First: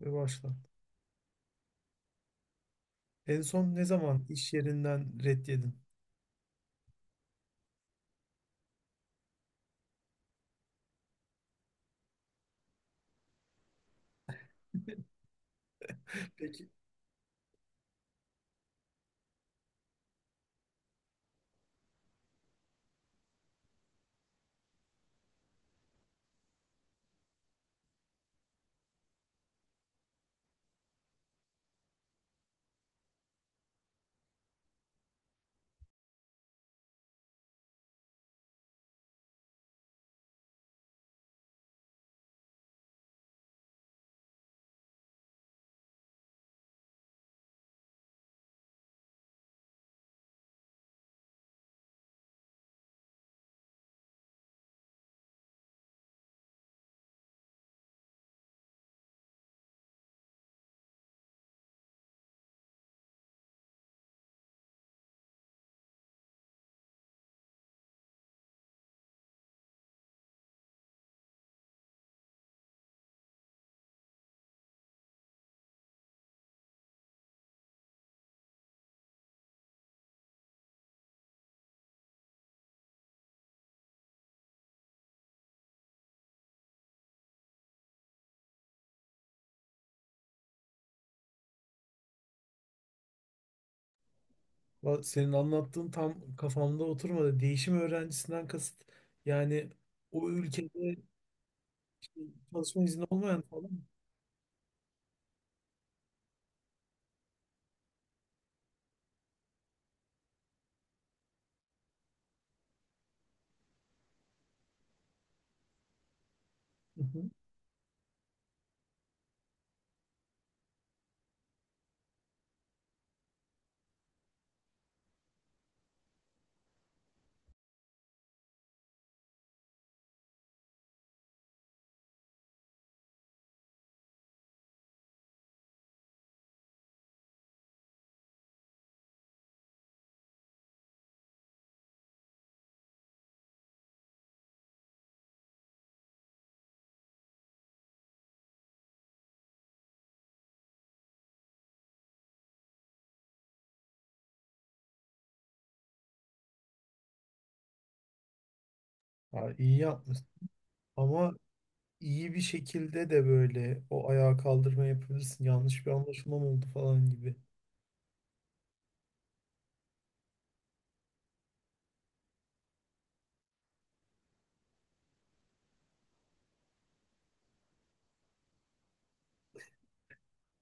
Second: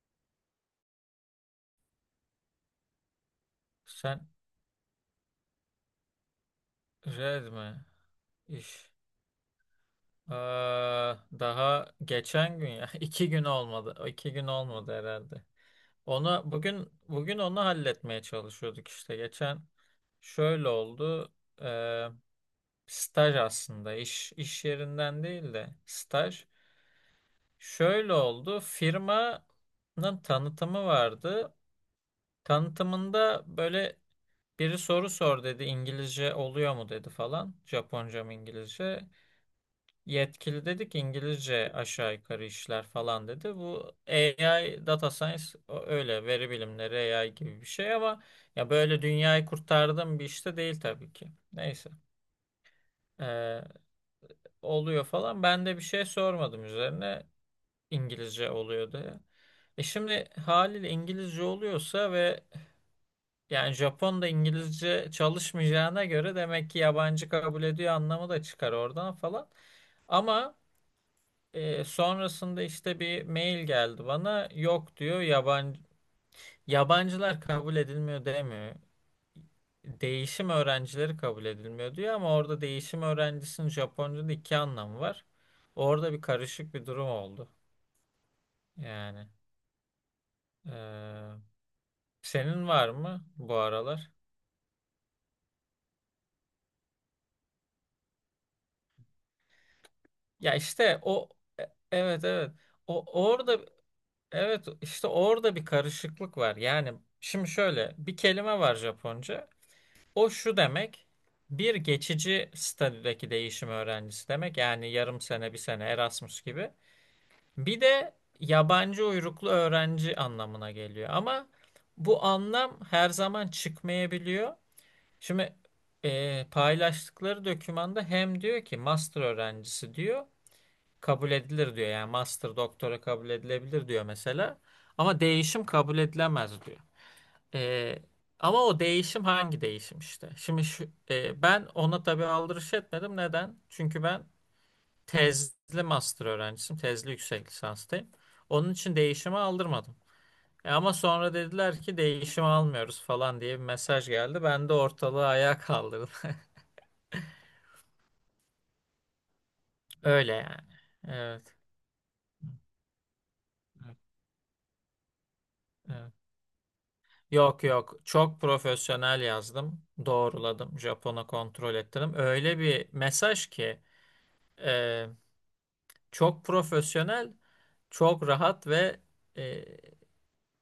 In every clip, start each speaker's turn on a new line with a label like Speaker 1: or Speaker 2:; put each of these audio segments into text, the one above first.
Speaker 1: Ve başla. En son ne zaman
Speaker 2: Sen
Speaker 1: iş yerinden ret yedin?
Speaker 2: red mi? İş. Aa, daha geçen gün ya. iki gün olmadı. O 2 gün olmadı herhalde. Onu
Speaker 1: Peki,
Speaker 2: bugün halletmeye çalışıyorduk işte. Geçen şöyle oldu. Ee, Staj aslında iş yerinden değil de staj. Şöyle oldu. Firmanın tanıtımı vardı. Tanıtımında böyle biri soru sor dedi. İngilizce oluyor mu dedi falan. Japonca mı İngilizce? Yetkili dedi ki İngilizce aşağı yukarı işler falan dedi. Bu AI, data science öyle veri bilimleri AI gibi bir şey ama ya böyle dünyayı kurtardım bir işte değil tabii ki. Neyse. Ee, Oluyor falan. Ben de bir şey sormadım üzerine, İngilizce oluyor diye. Şimdi haliyle İngilizce oluyorsa ve yani Japon da İngilizce çalışmayacağına göre, demek ki yabancı kabul ediyor anlamı da çıkar oradan falan. Ama sonrasında işte bir mail geldi bana. Yok diyor, yabancılar kabul edilmiyor demiyor. Değişim öğrencileri kabul edilmiyor diyor, ama orada değişim öğrencisinin Japonca'da iki anlamı var. Orada bir karışık bir durum oldu. Yani e, senin var mı bu aralar?
Speaker 1: senin anlattığın tam kafamda oturmadı. Değişim öğrencisinden kasıt yani o
Speaker 2: Ya
Speaker 1: ülkede
Speaker 2: işte o
Speaker 1: işte
Speaker 2: evet, evet,
Speaker 1: çalışma izni
Speaker 2: o
Speaker 1: olmayan
Speaker 2: orada.
Speaker 1: falan mı?
Speaker 2: Evet, işte orada bir karışıklık var. Yani şimdi şöyle bir kelime var Japonca. O şu demek, bir geçici statüdeki değişim öğrencisi demek. Yani yarım sene, bir sene, Erasmus gibi.
Speaker 1: Hı hı.
Speaker 2: Bir de yabancı uyruklu öğrenci anlamına geliyor. Ama bu anlam her zaman çıkmayabiliyor. Şimdi paylaştıkları dokümanda hem diyor ki master öğrencisi diyor, kabul edilir diyor. Yani master doktora kabul edilebilir diyor mesela. Ama değişim kabul edilemez diyor. Ee, Ama o değişim hangi değişim işte? Şimdi şu, ben ona tabii aldırış etmedim. Neden? Çünkü ben tezli master öğrencisiyim. Tezli yüksek lisanstayım. Onun için değişimi aldırmadım. Ama sonra dediler ki değişimi almıyoruz falan diye bir mesaj geldi. Ben de ortalığı ayağa kaldırdım.
Speaker 1: Ha, iyi yapmışsın.
Speaker 2: Öyle yani.
Speaker 1: Ama
Speaker 2: Evet.
Speaker 1: iyi bir şekilde de böyle
Speaker 2: Evet.
Speaker 1: o ayağa kaldırma yapabilirsin. Yanlış bir
Speaker 2: Evet.
Speaker 1: anlaşılma mı oldu falan gibi.
Speaker 2: Yok yok, çok profesyonel yazdım. Doğruladım. Japon'a kontrol ettirdim. Öyle bir mesaj ki e, çok profesyonel, çok rahat ve e,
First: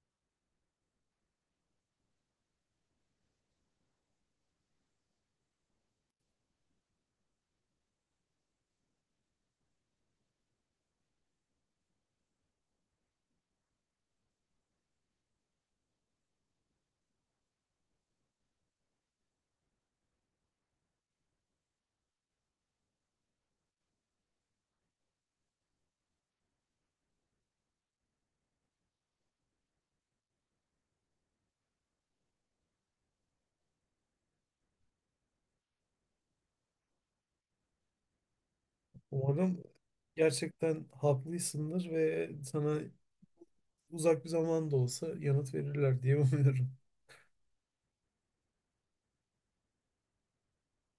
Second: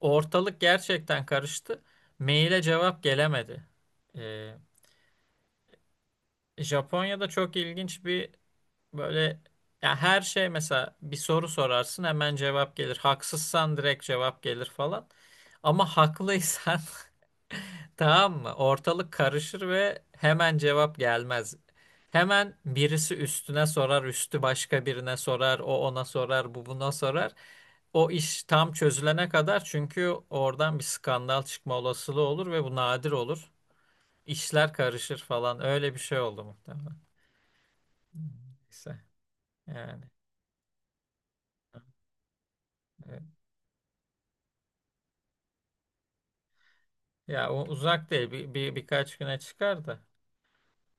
Speaker 2: ortalık gerçekten karıştı. Maile cevap gelemedi. E, Japonya'da çok ilginç bir böyle, ya her şey, mesela bir soru sorarsın hemen cevap gelir. Haksızsan direkt cevap gelir falan. Ama haklıysan tamam mı? Ortalık karışır ve hemen cevap gelmez. Hemen birisi üstüne sorar, üstü başka birine sorar, o ona sorar, bu buna sorar. O iş tam çözülene kadar, çünkü oradan bir skandal çıkma olasılığı olur ve bu nadir olur. İşler karışır falan. Öyle bir şey oldu muhtemelen. Neyse
Speaker 1: Umarım
Speaker 2: yani.
Speaker 1: gerçekten haklıysındır ve sana
Speaker 2: Evet.
Speaker 1: uzak bir zaman da olsa yanıt verirler diye umuyorum.
Speaker 2: Ya o uzak değil. Birkaç güne çıkar da.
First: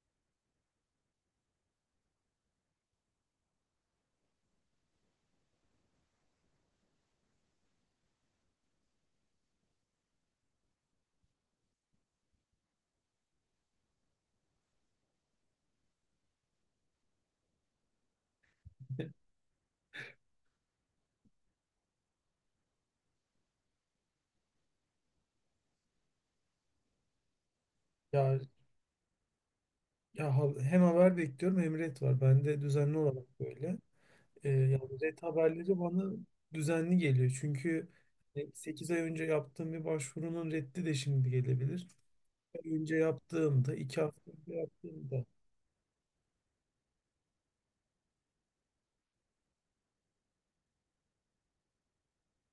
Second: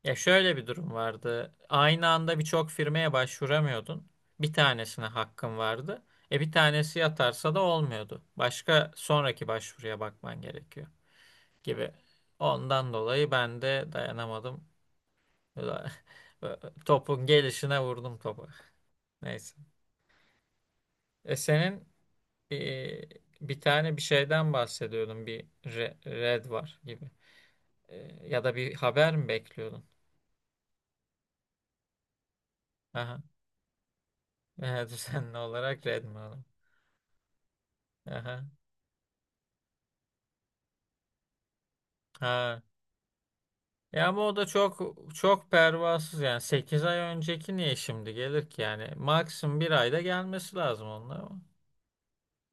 Speaker 2: Ya şöyle bir durum vardı. Aynı anda birçok firmaya başvuramıyordun. Bir tanesine hakkın vardı. Bir tanesi yatarsa da olmuyordu. Başka, sonraki başvuruya bakman gerekiyor gibi. Ondan dolayı ben de dayanamadım. Topun gelişine vurdum topu. Neyse. Senin e, bir tane bir şeyden bahsediyordun. Bir red var gibi.
Speaker 1: Ya,
Speaker 2: Ya da bir haber mi bekliyordun?
Speaker 1: ya hem haber bekliyorum hem ret var. Bende düzenli
Speaker 2: Aha.
Speaker 1: olarak böyle.
Speaker 2: Evet,
Speaker 1: Yani ret
Speaker 2: düzenli
Speaker 1: haberleri
Speaker 2: olarak red
Speaker 1: bana
Speaker 2: mi aldın?
Speaker 1: düzenli geliyor. Çünkü
Speaker 2: Aha.
Speaker 1: hani, 8 ay önce yaptığım bir başvurunun reddi de şimdi gelebilir.
Speaker 2: Ha.
Speaker 1: 1 ay önce yaptığımda, 2
Speaker 2: Ya ama
Speaker 1: hafta
Speaker 2: o da
Speaker 1: önce
Speaker 2: çok
Speaker 1: yaptığımda.
Speaker 2: çok pervasız yani. 8 ay önceki niye şimdi gelir ki yani? Maksimum bir ayda gelmesi lazım onun ama.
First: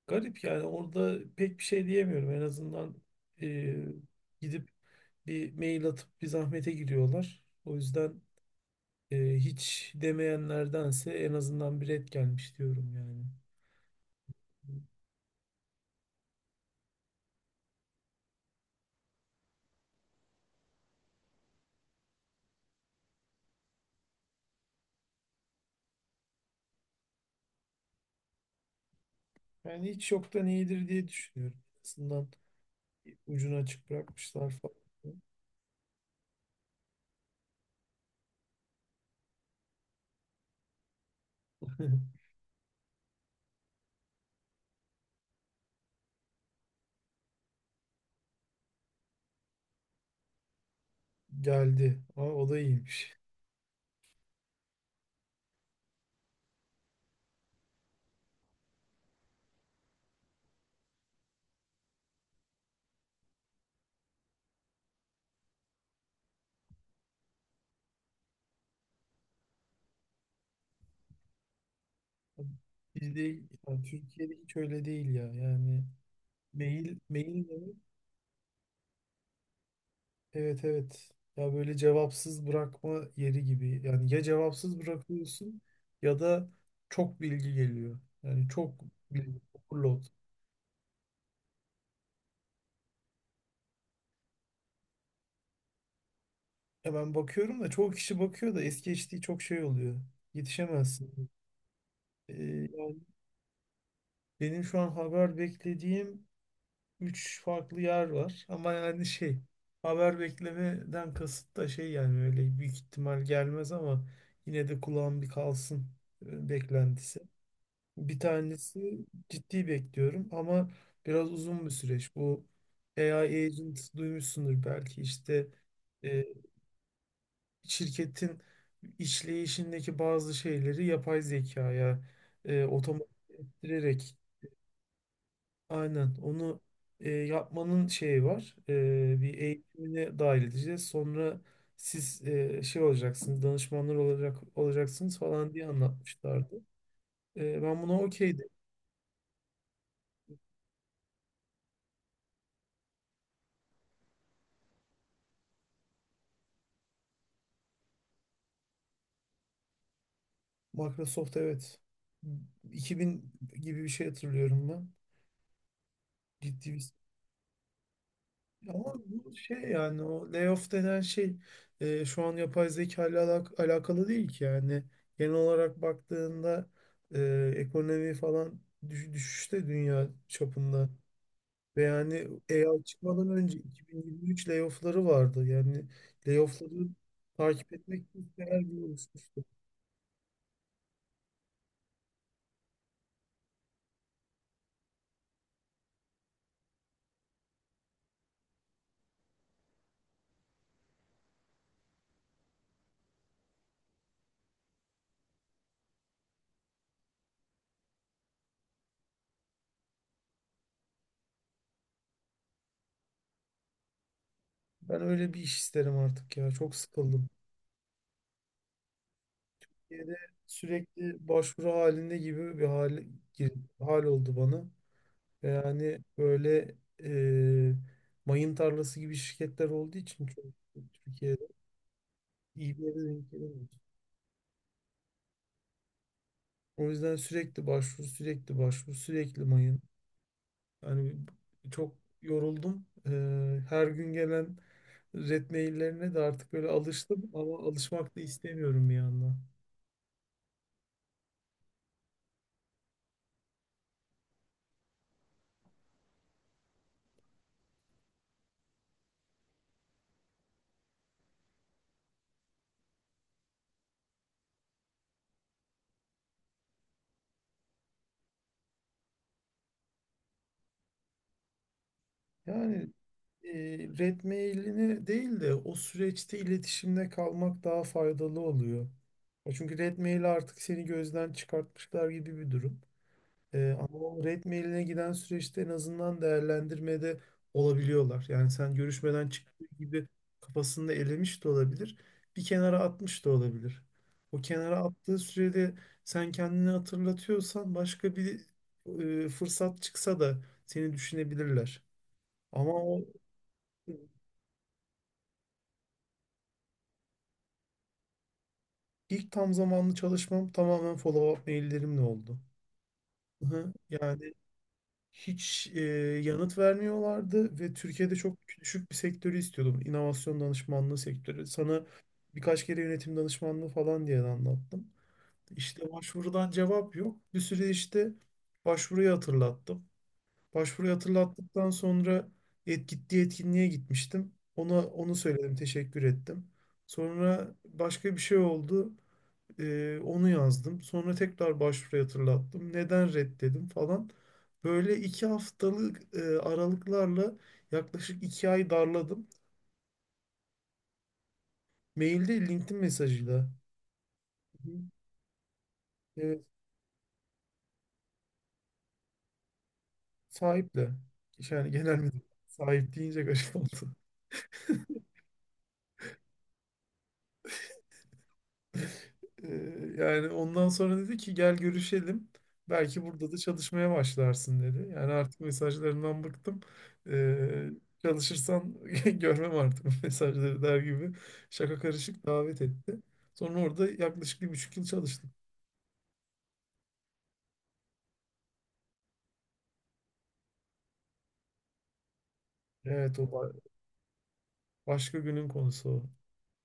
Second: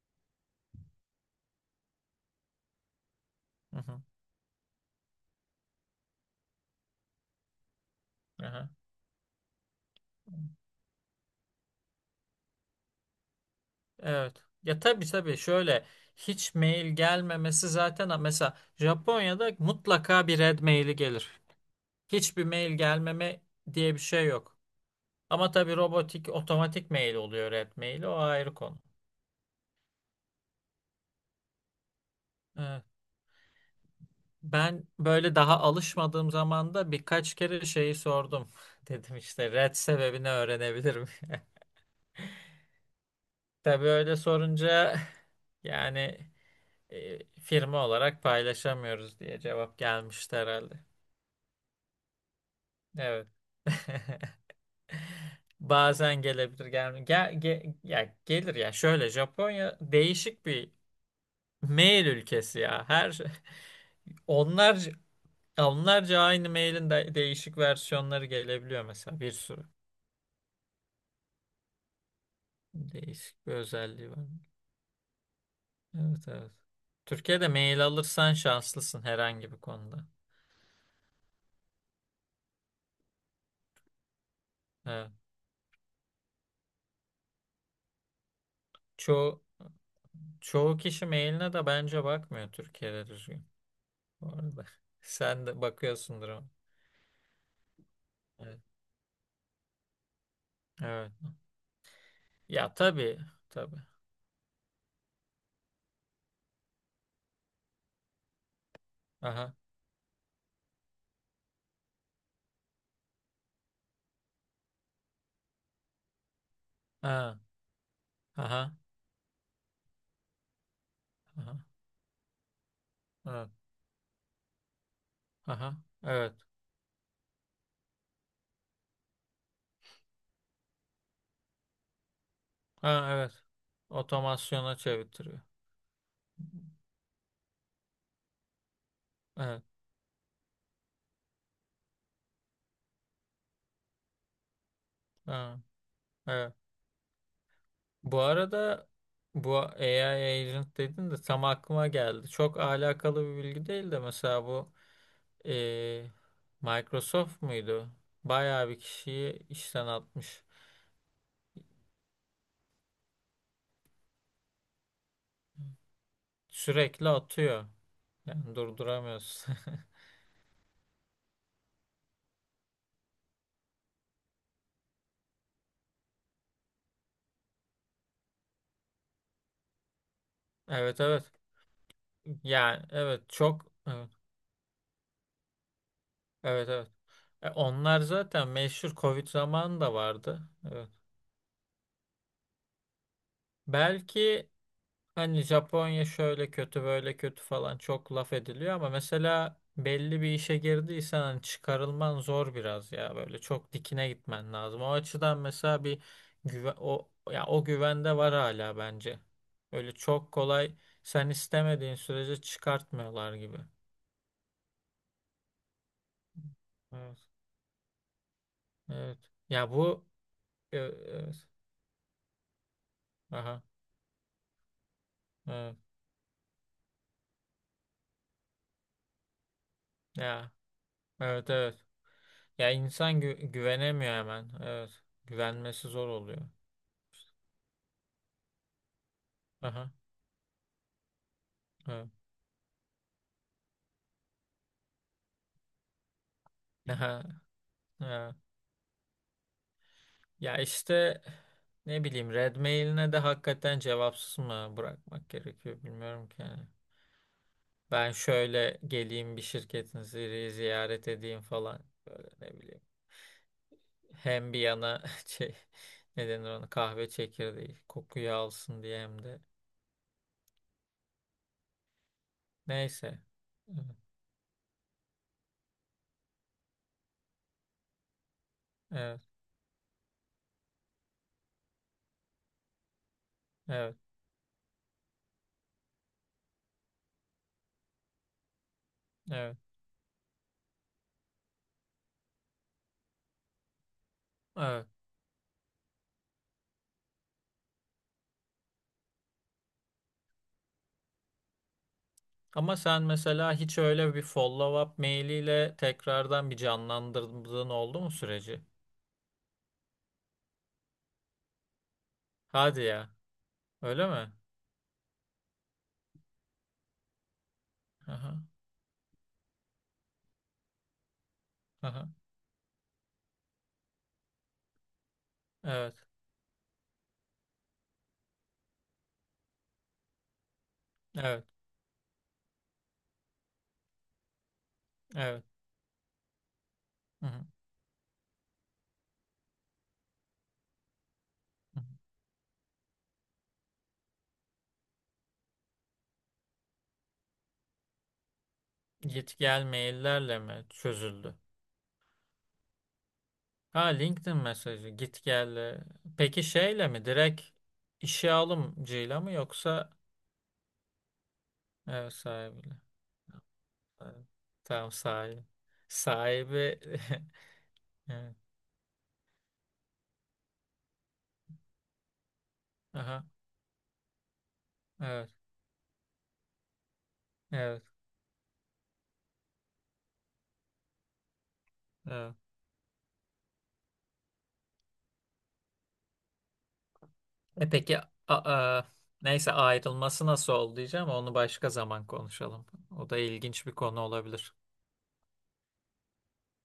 Speaker 1: Garip yani, orada pek bir şey diyemiyorum. En azından e,
Speaker 2: Hı hı.
Speaker 1: gidip bir mail atıp bir zahmete giriyorlar. O yüzden
Speaker 2: Aha.
Speaker 1: hiç demeyenlerdense en azından bir ret gelmiş diyorum yani.
Speaker 2: Evet. Ya tabii tabii, şöyle, hiç mail gelmemesi zaten, ha, mesela Japonya'da mutlaka bir red maili gelir. Hiçbir mail gelmeme diye bir şey yok. Ama tabii robotik otomatik mail oluyor red maili, o ayrı konu.
Speaker 1: Yani hiç yoktan iyidir diye düşünüyorum. En azından
Speaker 2: Evet.
Speaker 1: ucunu açık bırakmışlar
Speaker 2: Ben
Speaker 1: falan.
Speaker 2: böyle daha alışmadığım zaman da birkaç kere şeyi sordum. Dedim işte red sebebini öğrenebilirim. Tabii öyle sorunca yani, firma olarak paylaşamıyoruz diye cevap gelmişti herhalde.
Speaker 1: Geldi. Ama o da iyiymiş.
Speaker 2: Evet. Bazen gelebilir, gelmiyor. Ya gelir ya. Şöyle, Japonya değişik bir mail ülkesi ya. Onlarca onlarca aynı mailin değişik versiyonları gelebiliyor mesela, bir sürü.
Speaker 1: Bizde,
Speaker 2: Değişik bir
Speaker 1: yani
Speaker 2: özelliği var.
Speaker 1: Türkiye'de hiç öyle değil ya. Yani
Speaker 2: Evet evet.
Speaker 1: mail
Speaker 2: Türkiye'de
Speaker 1: mail de
Speaker 2: mail alırsan şanslısın herhangi bir konuda.
Speaker 1: evet evet. Ya, böyle cevapsız bırakma yeri gibi. Yani ya cevapsız
Speaker 2: Evet.
Speaker 1: bırakıyorsun ya da çok bilgi geliyor. Yani çok bilgi
Speaker 2: Çoğu,
Speaker 1: overload.
Speaker 2: çoğu kişi mailine de bence bakmıyor Türkiye'de düzgün. Bu arada. Sen de bakıyorsundur ama.
Speaker 1: Ya ben bakıyorum da çoğu kişi bakıyor
Speaker 2: Evet.
Speaker 1: da es geçtiği çok şey oluyor.
Speaker 2: Evet.
Speaker 1: Yetişemezsin. Ee,
Speaker 2: Ya tabii. Tabii.
Speaker 1: Benim şu an haber beklediğim 3 farklı yer var. Ama yani şey,
Speaker 2: Aha.
Speaker 1: haber beklemeden kasıt da şey, yani öyle büyük ihtimal gelmez ama yine de kulağım bir kalsın beklentisi.
Speaker 2: Ha.
Speaker 1: Bir
Speaker 2: Aha.
Speaker 1: tanesi ciddi bekliyorum ama biraz
Speaker 2: Aha.
Speaker 1: uzun bir süreç. Bu AI
Speaker 2: Evet.
Speaker 1: agent duymuşsundur belki, işte
Speaker 2: Aha.
Speaker 1: e,
Speaker 2: Evet.
Speaker 1: şirketin işleyişindeki bazı şeyleri yapay zekaya
Speaker 2: Ha,
Speaker 1: otomatik
Speaker 2: evet.
Speaker 1: ettirerek.
Speaker 2: Otomasyona çevirtiyor.
Speaker 1: Aynen. Onu yapmanın şeyi var. E, bir
Speaker 2: Evet.
Speaker 1: eğitimine dahil edeceğiz. Sonra siz şey olacaksınız, danışmanlar olacaksınız falan
Speaker 2: Ha,
Speaker 1: diye
Speaker 2: evet.
Speaker 1: anlatmışlardı. E, ben buna
Speaker 2: Bu
Speaker 1: okeydim.
Speaker 2: arada bu AI agent dedin de tam aklıma geldi. Çok alakalı bir bilgi değil de, mesela bu eee, Microsoft muydu? Bayağı bir kişiyi işten atmış.
Speaker 1: Microsoft evet. 2000 gibi bir şey hatırlıyorum ben. Ciddi bir.
Speaker 2: Sürekli atıyor. Yani
Speaker 1: Ama bu
Speaker 2: durduramıyorsun.
Speaker 1: şey, yani o layoff denen şey şu an yapay zeka ile alakalı değil ki yani. Genel olarak baktığında ekonomi falan düşüşte dünya çapında.
Speaker 2: Evet evet.
Speaker 1: Ve yani
Speaker 2: Yani
Speaker 1: AI
Speaker 2: evet,
Speaker 1: çıkmadan önce
Speaker 2: çok evet.
Speaker 1: 2023 layoff'ları vardı. Yani
Speaker 2: Evet
Speaker 1: layoff'ları
Speaker 2: evet.
Speaker 1: takip
Speaker 2: Onlar
Speaker 1: etmek
Speaker 2: zaten
Speaker 1: isteyen gibi
Speaker 2: meşhur, Covid
Speaker 1: oluşmuştu.
Speaker 2: zamanı da vardı. Evet. Belki, hani, Japonya şöyle kötü böyle kötü falan çok laf ediliyor ama mesela belli bir işe girdiysen hani çıkarılman zor biraz, ya böyle çok dikine gitmen lazım. O açıdan mesela bir güven, o ya, o güvende var hala bence. Öyle çok kolay, sen istemediğin sürece çıkartmıyorlar gibi.
Speaker 1: Ben öyle bir iş isterim artık ya. Çok
Speaker 2: Evet.
Speaker 1: sıkıldım.
Speaker 2: Evet. Ya bu
Speaker 1: Türkiye'de sürekli
Speaker 2: evet.
Speaker 1: başvuru halinde gibi bir hal,
Speaker 2: Aha.
Speaker 1: hal oldu bana. E,
Speaker 2: Evet.
Speaker 1: yani böyle e, mayın tarlası gibi şirketler olduğu için çok
Speaker 2: Ya.
Speaker 1: Türkiye'de
Speaker 2: Evet evet. Ya
Speaker 1: iyi bir yere
Speaker 2: insan
Speaker 1: denk gelemiyoruz.
Speaker 2: güvenemiyor hemen. Evet. Güvenmesi zor oluyor.
Speaker 1: O yüzden sürekli başvuru, sürekli başvuru, sürekli mayın.
Speaker 2: Aha.
Speaker 1: Yani çok
Speaker 2: Evet.
Speaker 1: yoruldum. E, her gün gelen red maillerine de artık böyle
Speaker 2: Aha.
Speaker 1: alıştım ama alışmak da
Speaker 2: Evet.
Speaker 1: istemiyorum bir yandan.
Speaker 2: Ya işte, ne bileyim, red mailine de hakikaten cevapsız mı bırakmak gerekiyor bilmiyorum ki yani. Ben şöyle geleyim, bir şirketinizi ziyaret edeyim falan. Böyle, ne bileyim. Hem bir yana şey, ne denir ona, kahve çekirdeği kokuyu alsın diye hem de.
Speaker 1: Yani
Speaker 2: Neyse.
Speaker 1: e,
Speaker 2: Evet.
Speaker 1: red mailini değil de o süreçte iletişimde kalmak daha faydalı oluyor.
Speaker 2: Evet.
Speaker 1: Ya çünkü red maili artık seni gözden çıkartmışlar gibi bir durum. E,
Speaker 2: Evet.
Speaker 1: ama o red mailine giden süreçte en azından değerlendirmede olabiliyorlar. Yani sen görüşmeden
Speaker 2: Evet.
Speaker 1: çıktığı gibi kafasında elemiş de olabilir, bir kenara atmış da olabilir. O kenara
Speaker 2: Evet.
Speaker 1: attığı sürede sen kendini hatırlatıyorsan başka bir fırsat çıksa da seni düşünebilirler. Ama
Speaker 2: Ama
Speaker 1: o,
Speaker 2: sen mesela hiç öyle bir follow-up mailiyle tekrardan bir canlandırdığın oldu mu süreci?
Speaker 1: İlk tam zamanlı çalışmam tamamen follow-up maillerimle oldu.
Speaker 2: Hadi ya.
Speaker 1: Hı.
Speaker 2: Öyle
Speaker 1: Yani
Speaker 2: mi?
Speaker 1: hiç yanıt vermiyorlardı ve Türkiye'de çok
Speaker 2: Aha,
Speaker 1: düşük bir sektörü istiyordum. İnovasyon danışmanlığı sektörü. Sana
Speaker 2: aha.
Speaker 1: birkaç kere yönetim danışmanlığı falan diye de anlattım. İşte
Speaker 2: Evet,
Speaker 1: başvurudan cevap yok. Bir süre işte başvuruyu hatırlattım. Başvuruyu
Speaker 2: evet,
Speaker 1: hatırlattıktan sonra gittiği etkinliğe gitmiştim. Ona onu
Speaker 2: evet.
Speaker 1: söyledim, teşekkür ettim.
Speaker 2: Hı hı,
Speaker 1: Sonra başka bir şey oldu. Onu yazdım. Sonra tekrar
Speaker 2: hı
Speaker 1: başvuruyu hatırlattım. Neden reddedim falan. Böyle 2 haftalık aralıklarla yaklaşık 2 ay
Speaker 2: hı.
Speaker 1: darladım.
Speaker 2: Git gel maillerle mi çözüldü?
Speaker 1: Mailde, LinkedIn mesajıyla.
Speaker 2: Ha, LinkedIn
Speaker 1: Hı.
Speaker 2: mesajı git gelle. Peki
Speaker 1: Evet,
Speaker 2: şeyle mi direkt, işe alımcıyla mı yoksa
Speaker 1: sahiple. Yani genel
Speaker 2: evet,
Speaker 1: müdür.
Speaker 2: sahibiyle?
Speaker 1: Sahip deyince garip oldu.
Speaker 2: Evet. Tamam, sahibi. Sahibi evet.
Speaker 1: Ee, Yani ondan sonra dedi ki gel görüşelim. Belki
Speaker 2: Aha,
Speaker 1: burada da çalışmaya başlarsın dedi. Yani
Speaker 2: evet,
Speaker 1: artık mesajlarından bıktım. Ee,
Speaker 2: evet,
Speaker 1: Çalışırsan görmem artık bu mesajları der gibi şaka karışık
Speaker 2: evet.
Speaker 1: davet etti. Sonra orada yaklaşık 1,5 yıl çalıştım.
Speaker 2: Peki, neyse, ayrılması nasıl oldu diyeceğim, onu başka zaman konuşalım. O da
Speaker 1: Evet o
Speaker 2: ilginç bir konu olabilir.
Speaker 1: başka günün konusu o.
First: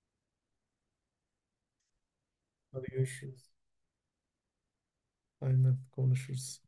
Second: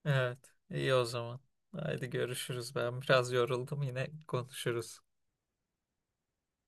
Speaker 2: Evet, iyi o zaman. Haydi görüşürüz.
Speaker 1: Hadi
Speaker 2: Ben biraz
Speaker 1: görüşürüz.
Speaker 2: yoruldum, yine konuşuruz.
Speaker 1: Aynen, konuşuruz.